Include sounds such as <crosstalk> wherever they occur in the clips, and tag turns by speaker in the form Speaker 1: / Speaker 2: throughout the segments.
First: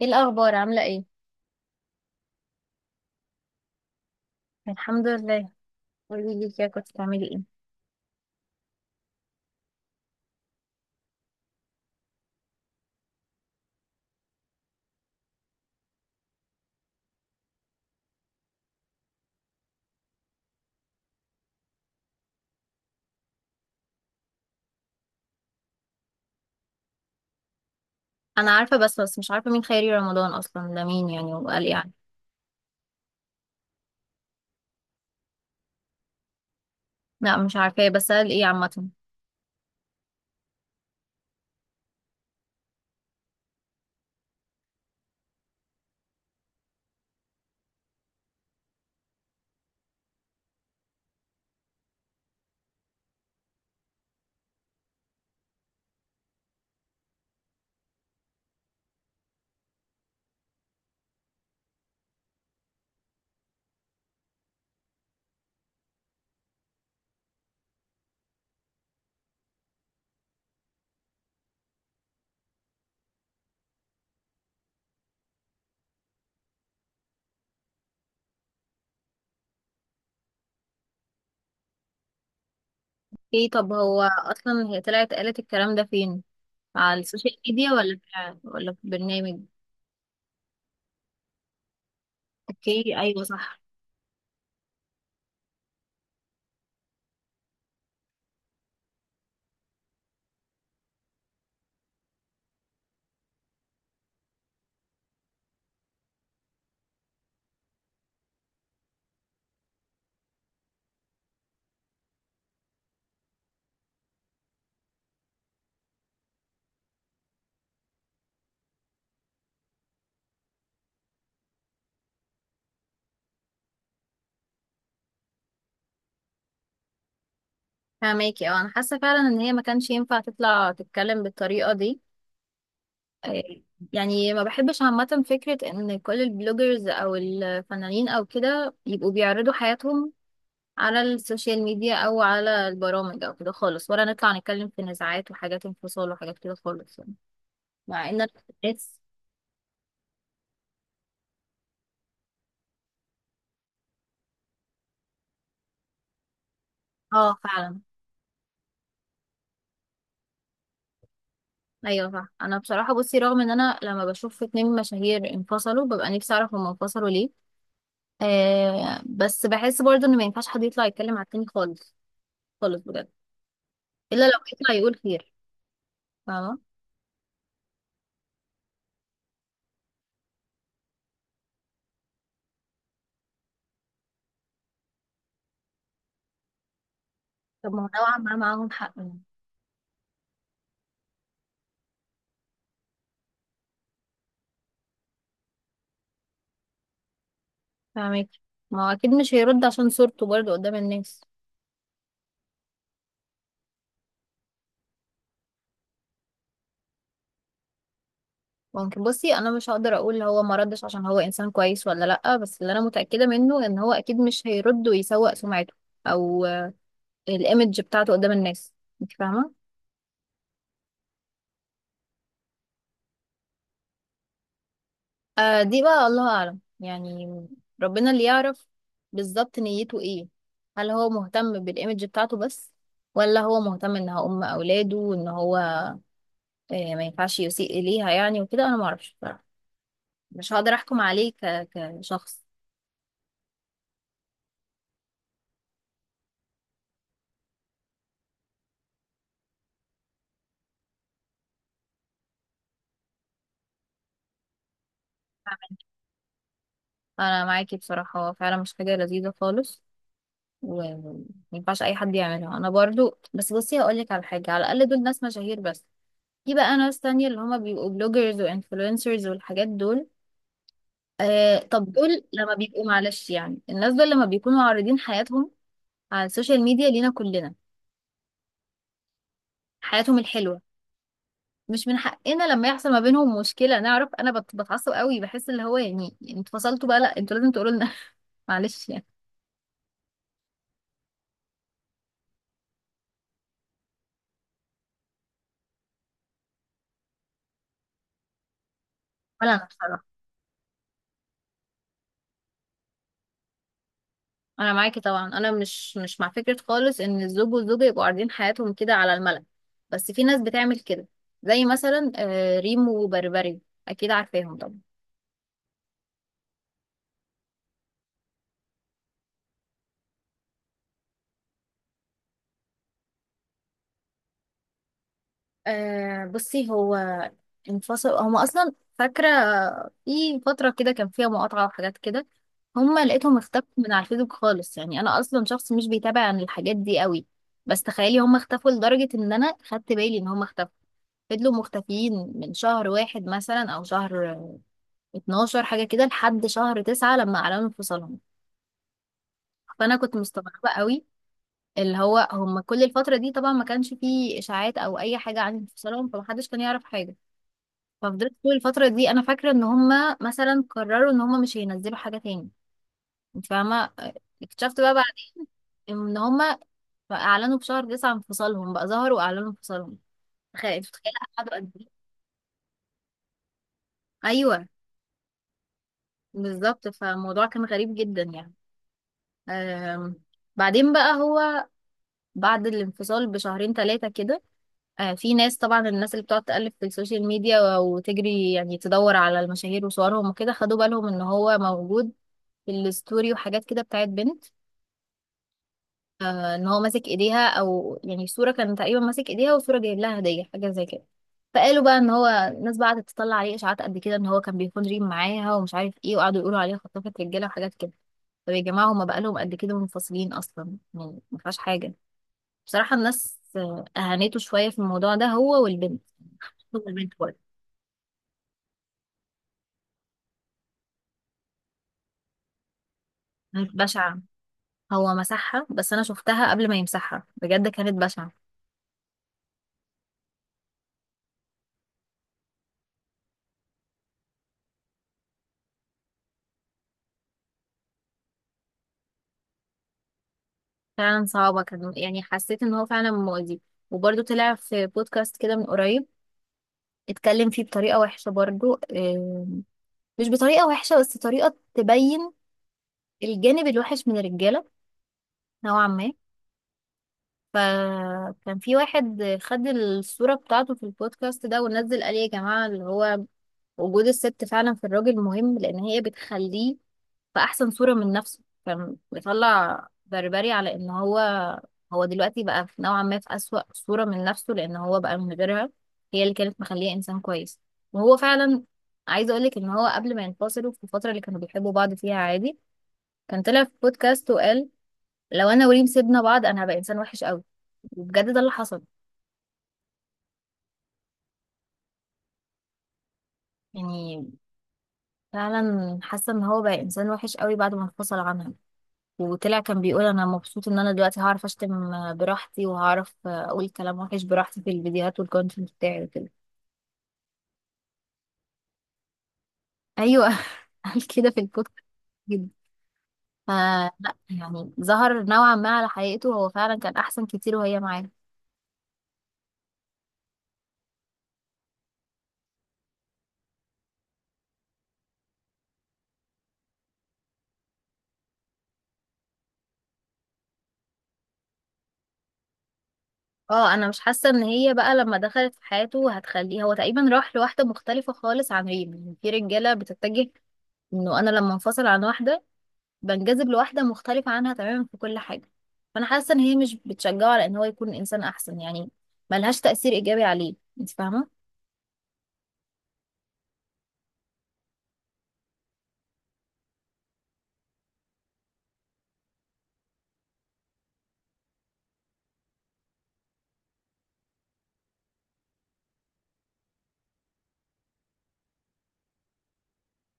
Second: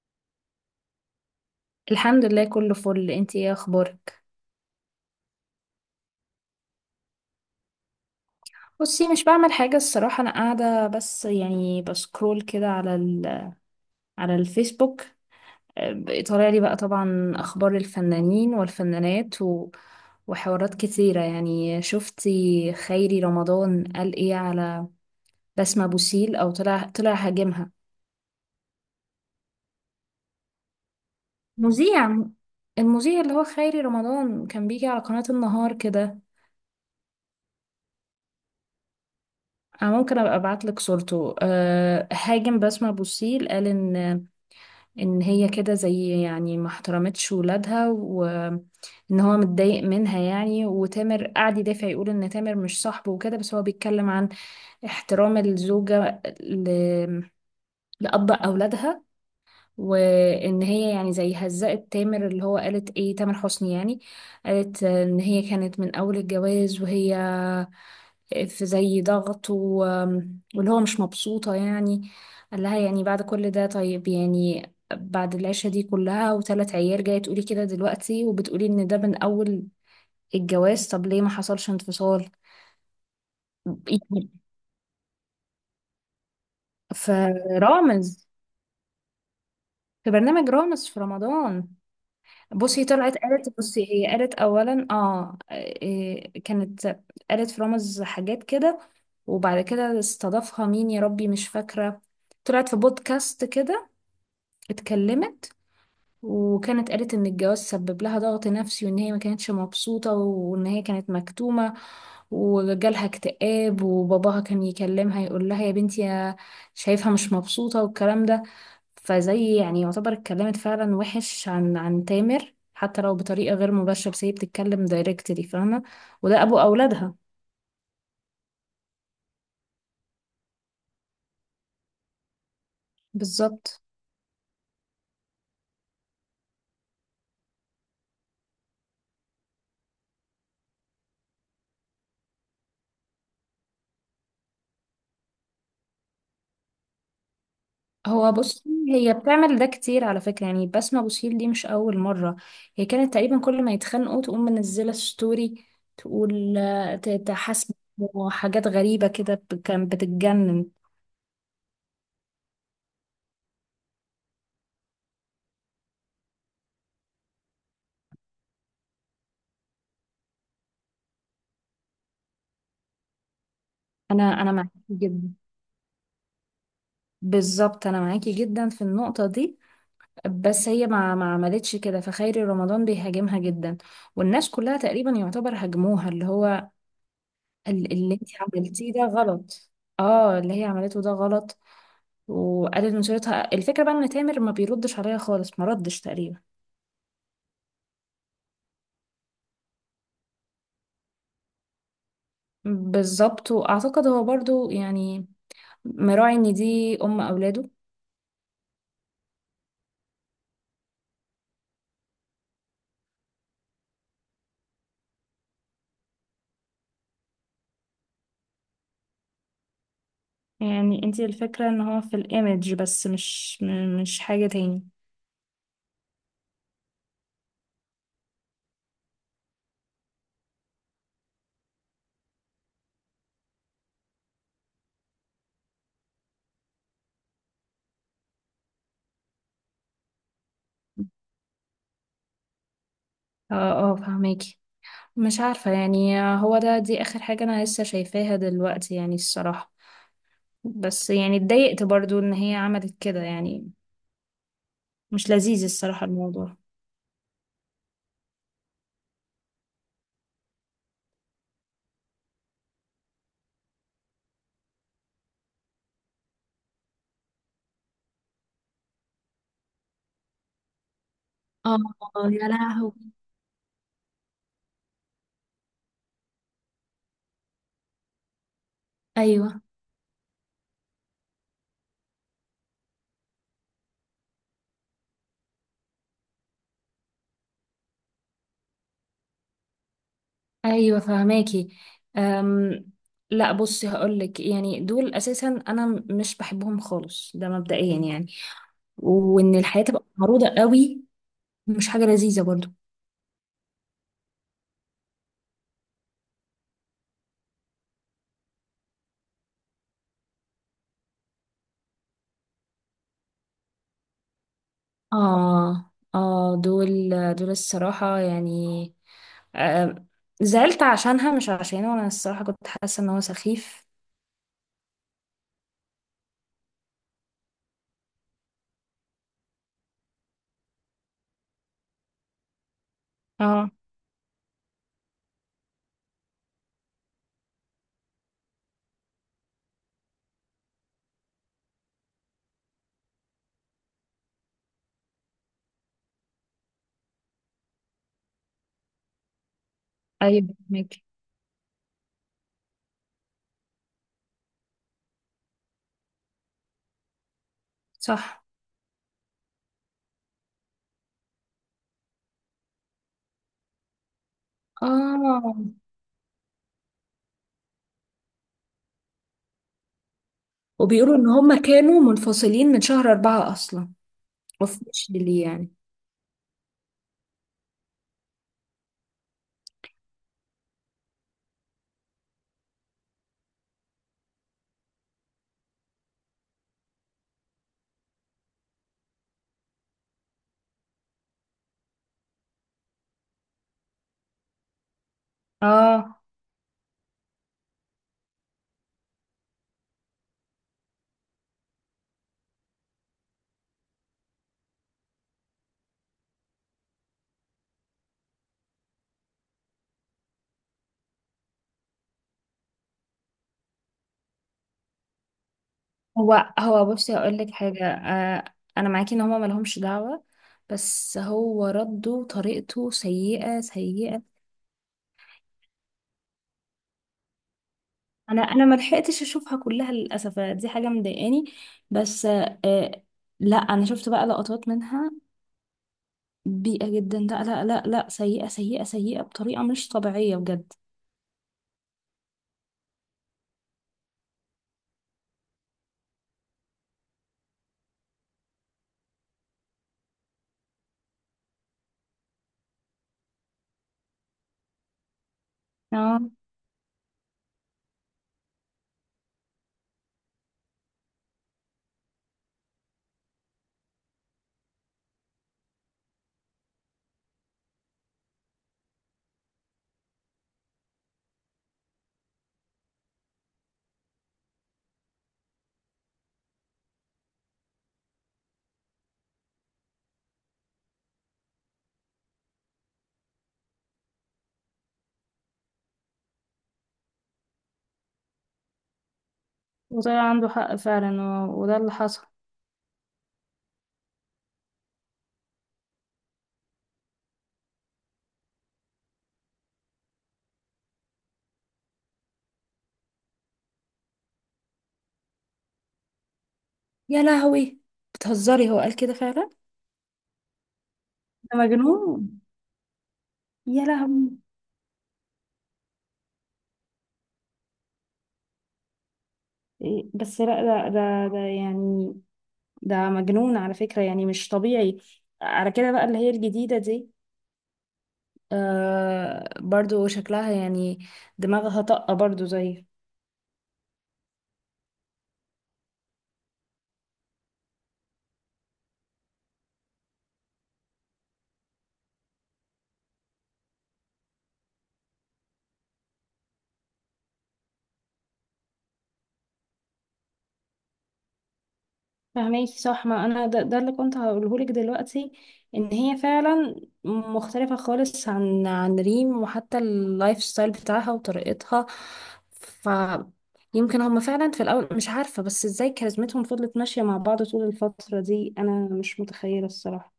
Speaker 1: ايه الاخبار؟ عامله ايه؟
Speaker 2: الحمد لله كله فل، انتي ايه اخبارك؟
Speaker 1: الحمد لله. قولي لي كده، كنت بتعملي ايه؟
Speaker 2: بصي، مش بعمل حاجة الصراحة، انا قاعدة بس يعني بسكرول كده على الفيسبوك. اه، طالع لي بقى طبعا اخبار الفنانين والفنانات وحوارات كتيرة. يعني شفتي خيري رمضان قال ايه على بسمة بوسيل؟ او طلع هاجمها.
Speaker 1: انا عارفه، بس مش عارفه مين خيري رمضان اصلا، ده مين يعني؟ وقال ايه يعني؟
Speaker 2: مذيع. المذيع اللي هو خيري رمضان كان بيجي على قناة النهار كده.
Speaker 1: لا مش عارفاه، بس قال ايه عامه؟
Speaker 2: انا ممكن ابقى ابعت لك صورته. هاجم بسمة بوسيل، قال ان هي كده زي يعني ما احترمتش ولادها، وان هو متضايق منها يعني. وتامر قعد يدافع، يقول ان تامر مش صاحبه وكده، بس هو بيتكلم عن احترام الزوجة لأب أولادها، وإن هي يعني زي هزقت تامر، اللي هو قالت إيه تامر حسني يعني. قالت إن هي كانت من أول الجواز، وهي في زي ضغط واللي هو مش مبسوطة يعني. قال لها يعني بعد كل ده طيب يعني، بعد العيشة دي كلها وثلاث عيال، جاية تقولي كده دلوقتي؟ وبتقولي ان ده من اول الجواز، طب ليه ما حصلش انفصال؟
Speaker 1: ايه؟ طب هو
Speaker 2: يعني
Speaker 1: اصلا هي طلعت قالت الكلام ده فين؟ على السوشيال ميديا ولا
Speaker 2: فرامز
Speaker 1: في ولا في برنامج؟
Speaker 2: في برنامج رامز في رمضان. بصي
Speaker 1: اوكي
Speaker 2: طلعت
Speaker 1: ايوه
Speaker 2: قالت،
Speaker 1: صح.
Speaker 2: بصي هي قالت اولا، إيه، كانت قالت في رامز حاجات كده. وبعد كده استضافها مين يا ربي، مش فاكرة. طلعت في بودكاست كده، اتكلمت، وكانت قالت ان الجواز سبب لها ضغط نفسي، وان هي ما كانتش مبسوطة، وان هي كانت مكتومة وجالها اكتئاب، وباباها كان يكلمها يقول لها يا بنتي، يا شايفها مش مبسوطة والكلام ده. فزي يعني يعتبر اتكلمت فعلا وحش عن تامر، حتى لو بطريقة غير مباشرة، بس هي بتتكلم دايركتلي، فاهمة؟ وده ابو اولادها.
Speaker 1: فهماكي؟ اه انا حاسه فعلا ان هي ما كانش ينفع تطلع تتكلم بالطريقه دي. إيه،
Speaker 2: بالظبط.
Speaker 1: يعني ما بحبش عامة فكرة ان كل البلوجرز او الفنانين او كده يبقوا بيعرضوا حياتهم على السوشيال ميديا او على البرامج او كده خالص، ولا نطلع نتكلم في نزاعات وحاجات انفصال وحاجات كده خالص يعني. مع ان
Speaker 2: هو بصي،
Speaker 1: الناس.
Speaker 2: هي بتعمل ده كتير على فكرة يعني. بسمة بوسيل دي مش أول مرة، هي كانت تقريبا كل ما يتخانقوا تقوم منزلة ستوري تقول
Speaker 1: اه
Speaker 2: تحاسبه
Speaker 1: فعلا.
Speaker 2: وحاجات غريبة كده، كان بتتجنن.
Speaker 1: ايوه صح، انا بصراحه بصي رغم ان انا لما بشوف اتنين مشاهير انفصلوا ببقى نفسي اعرف هما انفصلوا ليه. آه بس بحس برضه ان ما ينفعش حد يطلع يتكلم على التاني خالص، خالص بجد.
Speaker 2: أنا
Speaker 1: الا لو
Speaker 2: أنا معاكي
Speaker 1: يطلع يقول خير.
Speaker 2: جدا.
Speaker 1: فاهمه؟
Speaker 2: بالظبط، أنا معاكي جدا في النقطة دي، بس هي ما عملتش كده. فخيري رمضان بيهاجمها جدا، والناس كلها تقريبا يعتبر هاجموها، اللي هو
Speaker 1: طب ما هو
Speaker 2: اللي
Speaker 1: نوعا
Speaker 2: انت
Speaker 1: ما معاهم حق
Speaker 2: عملتيه ده
Speaker 1: يعني.
Speaker 2: غلط. اه، اللي هي عملته ده غلط. وقالت نشرتها. الفكرة بقى ان تامر ما بيردش عليا خالص، ما ردش تقريبا.
Speaker 1: فاهمك. ما هو اكيد مش هيرد عشان صورته برضه قدام الناس.
Speaker 2: بالظبط، واعتقد هو برضو يعني مراعي ان دي ام اولاده.
Speaker 1: ممكن بصي، انا مش هقدر اقول هو ما ردش عشان هو انسان كويس ولا لا، بس اللي انا متاكده منه ان هو اكيد مش هيرد ويسوق سمعته او الايمج بتاعته قدام الناس. انت فاهمه؟
Speaker 2: يعني انتي الفكرة ان هو في الايمج بس، مش مش حاجة تاني.
Speaker 1: آه دي بقى الله اعلم يعني، ربنا اللي يعرف بالظبط نيته ايه. هل هو مهتم بالايمج بتاعته بس، ولا هو مهتم ان هو ام اولاده وان هو آه ما ينفعش يسيء اليها يعني وكده. انا ما اعرفش بصراحه، مش هقدر احكم عليه كشخص.
Speaker 2: اه، اه، فهماكي. مش عارفة يعني، هو ده دي اخر حاجة انا لسه شايفاها دلوقتي يعني الصراحة، بس يعني اتضايقت برضو ان هي عملت كده يعني، مش لذيذ الصراحة الموضوع.
Speaker 1: انا معاكي بصراحه، هو فعلا مش حاجه لذيذه خالص، وما ينفعش اي حد يعملها. انا برضو بس بصي هقول لك على حاجه، على الاقل دول ناس مشاهير، بس في بقى ناس تانية اللي هما بيبقوا بلوجرز وانفلونسرز والحاجات دول. آه
Speaker 2: اه.
Speaker 1: طب دول
Speaker 2: آه، يا
Speaker 1: لما بيبقوا
Speaker 2: لهوي.
Speaker 1: معلش يعني، الناس دول لما بيكونوا عارضين حياتهم على السوشيال ميديا لينا كلنا،
Speaker 2: ايوه،
Speaker 1: حياتهم الحلوه، مش من حقنا لما يحصل ما بينهم مشكله نعرف. انا بتعصب قوي، بحس اللي هو يعني انتوا فصلتوا بقى، لا انتوا لازم تقولوا لنا <laughs> معلش يعني.
Speaker 2: ايوه، فهماكي. أم لا، بصي هقولك يعني دول اساسا انا مش بحبهم خالص، ده مبدئيا يعني،
Speaker 1: ولا
Speaker 2: وان
Speaker 1: انا
Speaker 2: الحياه تبقى
Speaker 1: بصراحه،
Speaker 2: معروضه قوي، مش حاجه لذيذه برضو.
Speaker 1: انا معاكي طبعا، انا مش مع فكره خالص ان الزوج والزوجه يبقوا عارضين حياتهم كده على الملأ، بس في ناس بتعمل كده. زي مثلا آه، ريمو وبربري، اكيد عارفاهم طبعا.
Speaker 2: اه، اه، دول الصراحه يعني. أم، زعلت عشانها مش عشانه، انا الصراحه كنت حاسه ان هو سخيف.
Speaker 1: آه بصي، هو انفصل هما اصلا، فاكره في فتره كده كان فيها مقاطعه وحاجات كده. هما لقيتهم اختفوا
Speaker 2: اه،
Speaker 1: من على الفيسبوك خالص، يعني انا اصلا شخص مش بيتابع عن الحاجات دي قوي، بس تخيلي هما اختفوا لدرجه ان انا خدت بالي ان هما اختفوا. فضلوا مختفيين من شهر واحد مثلا او شهر 12 حاجة كده لحد شهر تسعة لما أعلنوا انفصالهم. فأنا كنت
Speaker 2: ايوه
Speaker 1: مستغربة قوي،
Speaker 2: فهماكي،
Speaker 1: اللي هو هم كل الفترة دي طبعا ما كانش فيه إشاعات أو أي حاجة عن انفصالهم، فمحدش كان يعرف حاجة. ففضلت
Speaker 2: صح.
Speaker 1: طول الفترة دي أنا فاكرة إن هم مثلا قرروا إن هم مش هينزلوا حاجة تاني. أنت فاهمة؟ اكتشفت بقى بعد
Speaker 2: اه،
Speaker 1: إن هم أعلنوا في شهر تسعة انفصالهم، بقى ظهروا وأعلنوا انفصالهم. تخيل تخيل.
Speaker 2: وبيقولوا ان
Speaker 1: قعدوا
Speaker 2: هم
Speaker 1: قد إيه؟
Speaker 2: كانوا منفصلين من شهر أربعة اصلا،
Speaker 1: أيوه
Speaker 2: وفي ليه يعني؟
Speaker 1: بالظبط، فالموضوع كان غريب جدا يعني. أم. بعدين بقى هو بعد الانفصال بشهرين ثلاثة كده، آه، في ناس طبعا، الناس اللي بتقعد تألف في السوشيال ميديا وتجري يعني تدور على المشاهير وصورهم وكده خدوا بالهم ان هو موجود في الستوري وحاجات كده بتاعت بنت.
Speaker 2: اه،
Speaker 1: آه، ان هو ماسك ايديها او يعني صورة كان تقريبا ماسك ايديها وصورة جايب لها هدية حاجة زي كده. فقالوا بقى ان هو، الناس بقى قعدت تطلع عليه اشاعات قد كده ان هو كان بيكون ريم معاها ومش عارف ايه، وقعدوا يقولوا عليها خطافة رجالة وحاجات كده. طب يا جماعة هما بقالهم قد كده منفصلين اصلا، يعني ما فيهاش حاجة. بصراحة الناس آه، أهانته شوية في الموضوع ده، هو والبنت،
Speaker 2: هو
Speaker 1: هو
Speaker 2: هو
Speaker 1: والبنت
Speaker 2: بصي هقول
Speaker 1: برضه.
Speaker 2: لك حاجة، آه. أنا معاكي إن هما ملهمش دعوة، بس هو رده طريقته سيئة
Speaker 1: كانت بشعة،
Speaker 2: سيئة.
Speaker 1: هو مسحها بس أنا شفتها قبل ما يمسحها، بجد كانت بشعة.
Speaker 2: أنا ملحقتش أشوفها كلها للأسف، دي حاجة مضايقاني. بس لا، أنا شفت بقى لقطات منها. بيئة جدا، لا لا لا لا، سيئة سيئة سيئة، بطريقة مش طبيعية بجد.
Speaker 1: فعلا صعبة كان، يعني حسيت إن هو فعلا مؤذي. وبرضه طلع في بودكاست كده من قريب، اتكلم فيه بطريقة وحشة برضه آه، مش بطريقة وحشة بس طريقة تبين الجانب الوحش من الرجالة نوعا ما.
Speaker 2: اه،
Speaker 1: فكان في واحد خد الصورة بتاعته في البودكاست ده ونزل قال إيه يا جماعة، اللي هو وجود الست فعلا في الراجل مهم لان هي بتخليه في احسن صورة من نفسه. فبيطلع بربري على ان هو، هو دلوقتي بقى في نوعا ما في اسوأ صورة من نفسه لان هو بقى من غيرها، هي اللي كانت مخليه انسان كويس. وهو فعلا، عايزه اقولك ان هو قبل ما ينفصلوا في الفترة اللي كانوا بيحبوا بعض فيها عادي، كان طلع في بودكاست وقال لو انا وريم سيبنا بعض انا هبقى انسان وحش قوي. وبجد ده اللي حصل
Speaker 2: وطلع عنده حق فعلا، وده اللي حصل.
Speaker 1: يعني، فعلا حاسه ان هو بقى انسان وحش قوي بعد ما انفصل عنها. وطلع كان بيقول انا مبسوط ان انا دلوقتي هعرف اشتم براحتي وهعرف اقول كلام وحش براحتي في الفيديوهات والكونتنت بتاعي وكده.
Speaker 2: يا لهوي، بتهزري؟ هو قال كده فعلا؟
Speaker 1: ايوه <laughs> قال كده في
Speaker 2: ده
Speaker 1: البودكاست،
Speaker 2: مجنون.
Speaker 1: جدا.
Speaker 2: يا
Speaker 1: فلا،
Speaker 2: لهوي.
Speaker 1: يعني ظهر نوعا ما على حقيقته، هو فعلا كان احسن كتير وهي معاه.
Speaker 2: إيه، بس لا، ده يعني، ده مجنون على فكرة يعني، مش طبيعي. على كده بقى اللي هي الجديدة دي برضو شكلها يعني دماغها طاقة برضو زي.
Speaker 1: اه انا مش حاسه ان هي بقى لما دخلت في حياته هتخليه، هو تقريبا راح لواحده مختلفه خالص عن ريم، يعني في رجاله بتتجه انه انا لما انفصل عن واحده بنجذب لواحدة مختلفة عنها تماما في كل حاجة. فأنا حاسة إن هي مش بتشجعه على إن هو يكون إنسان أحسن يعني، ملهاش تأثير إيجابي عليه. أنت فاهمة؟
Speaker 2: فهماكي، صح. ما انا ده اللي كنت هقوله لك دلوقتي، ان هي فعلا مختلفة خالص عن ريم، وحتى اللايف ستايل بتاعها وطريقتها. ف يمكن هما فعلا في الاول، مش عارفة بس ازاي كاريزمتهم فضلت ماشية مع بعض طول الفترة دي، انا مش متخيلة الصراحة.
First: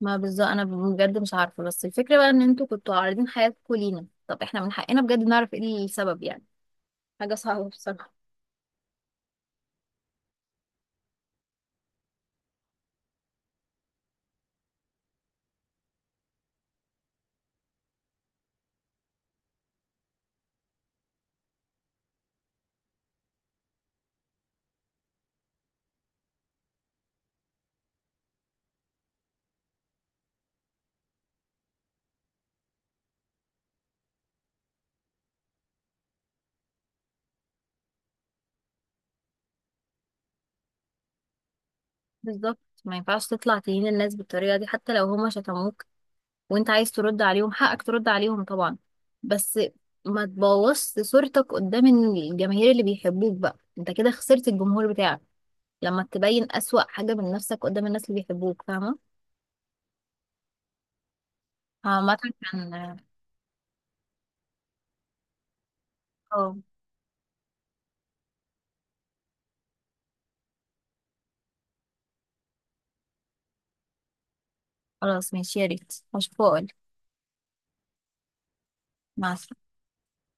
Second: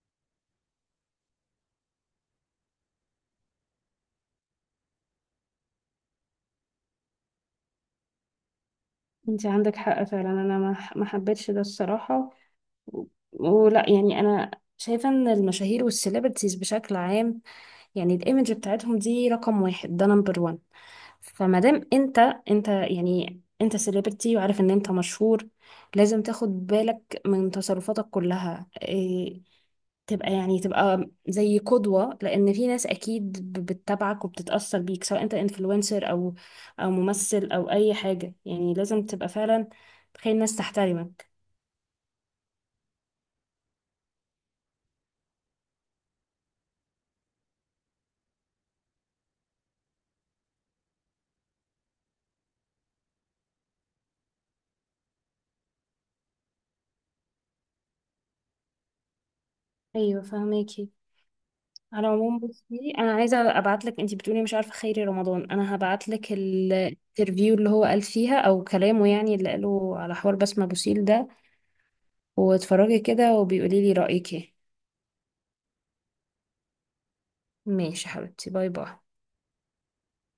Speaker 1: ما بالظبط، أنا بجد مش عارفة، بس الفكرة بقى إن أنتوا كنتوا عارضين حياتكوا لينا، طب إحنا من حقنا بجد نعرف إيه السبب يعني. حاجة صعبة بصراحة.
Speaker 2: انت عندك حق فعلا، انا ما حبيتش ده الصراحه، و- ولا يعني، انا شايفه ان المشاهير والسيلبرتيز بشكل عام، يعني الايمج بتاعتهم دي رقم واحد، ده نمبر وان. فما دام انت يعني انت سيلبرتي وعارف ان انت مشهور، لازم تاخد بالك من تصرفاتك كلها. إيه، تبقى زي قدوة، لأن في ناس أكيد بتتابعك وبتتأثر بيك، سواء أنت انفلونسر أو ممثل أو أي حاجة يعني. لازم تبقى فعلا تخلي الناس تحترمك.
Speaker 1: بالظبط، ما ينفعش تطلع تهين الناس بالطريقة دي حتى لو هما شتموك، وأنت عايز ترد عليهم حقك ترد عليهم طبعا، بس ما تبوظش صورتك قدام الجماهير اللي بيحبوك، بقى أنت كده خسرت الجمهور بتاعك لما تبين أسوأ حاجة من نفسك قدام الناس اللي بيحبوك. فاهمة؟
Speaker 2: أيوة فهماكي. على
Speaker 1: عامة
Speaker 2: العموم بصي،
Speaker 1: كان
Speaker 2: أنا عايزة أبعتلك. أنتي بتقولي مش عارفة خيري رمضان، أنا هبعتلك
Speaker 1: اه
Speaker 2: الانترفيو اللي هو قال فيها أو كلامه يعني اللي قاله على حوار بسمة بوسيل ده، واتفرجي كده وبيقولي لي رأيك ايه.
Speaker 1: خلاص ماشي، يا ريت هشوفه وأقولك.
Speaker 2: ماشي حبيبتي، باي باي.
Speaker 1: مع السلامة.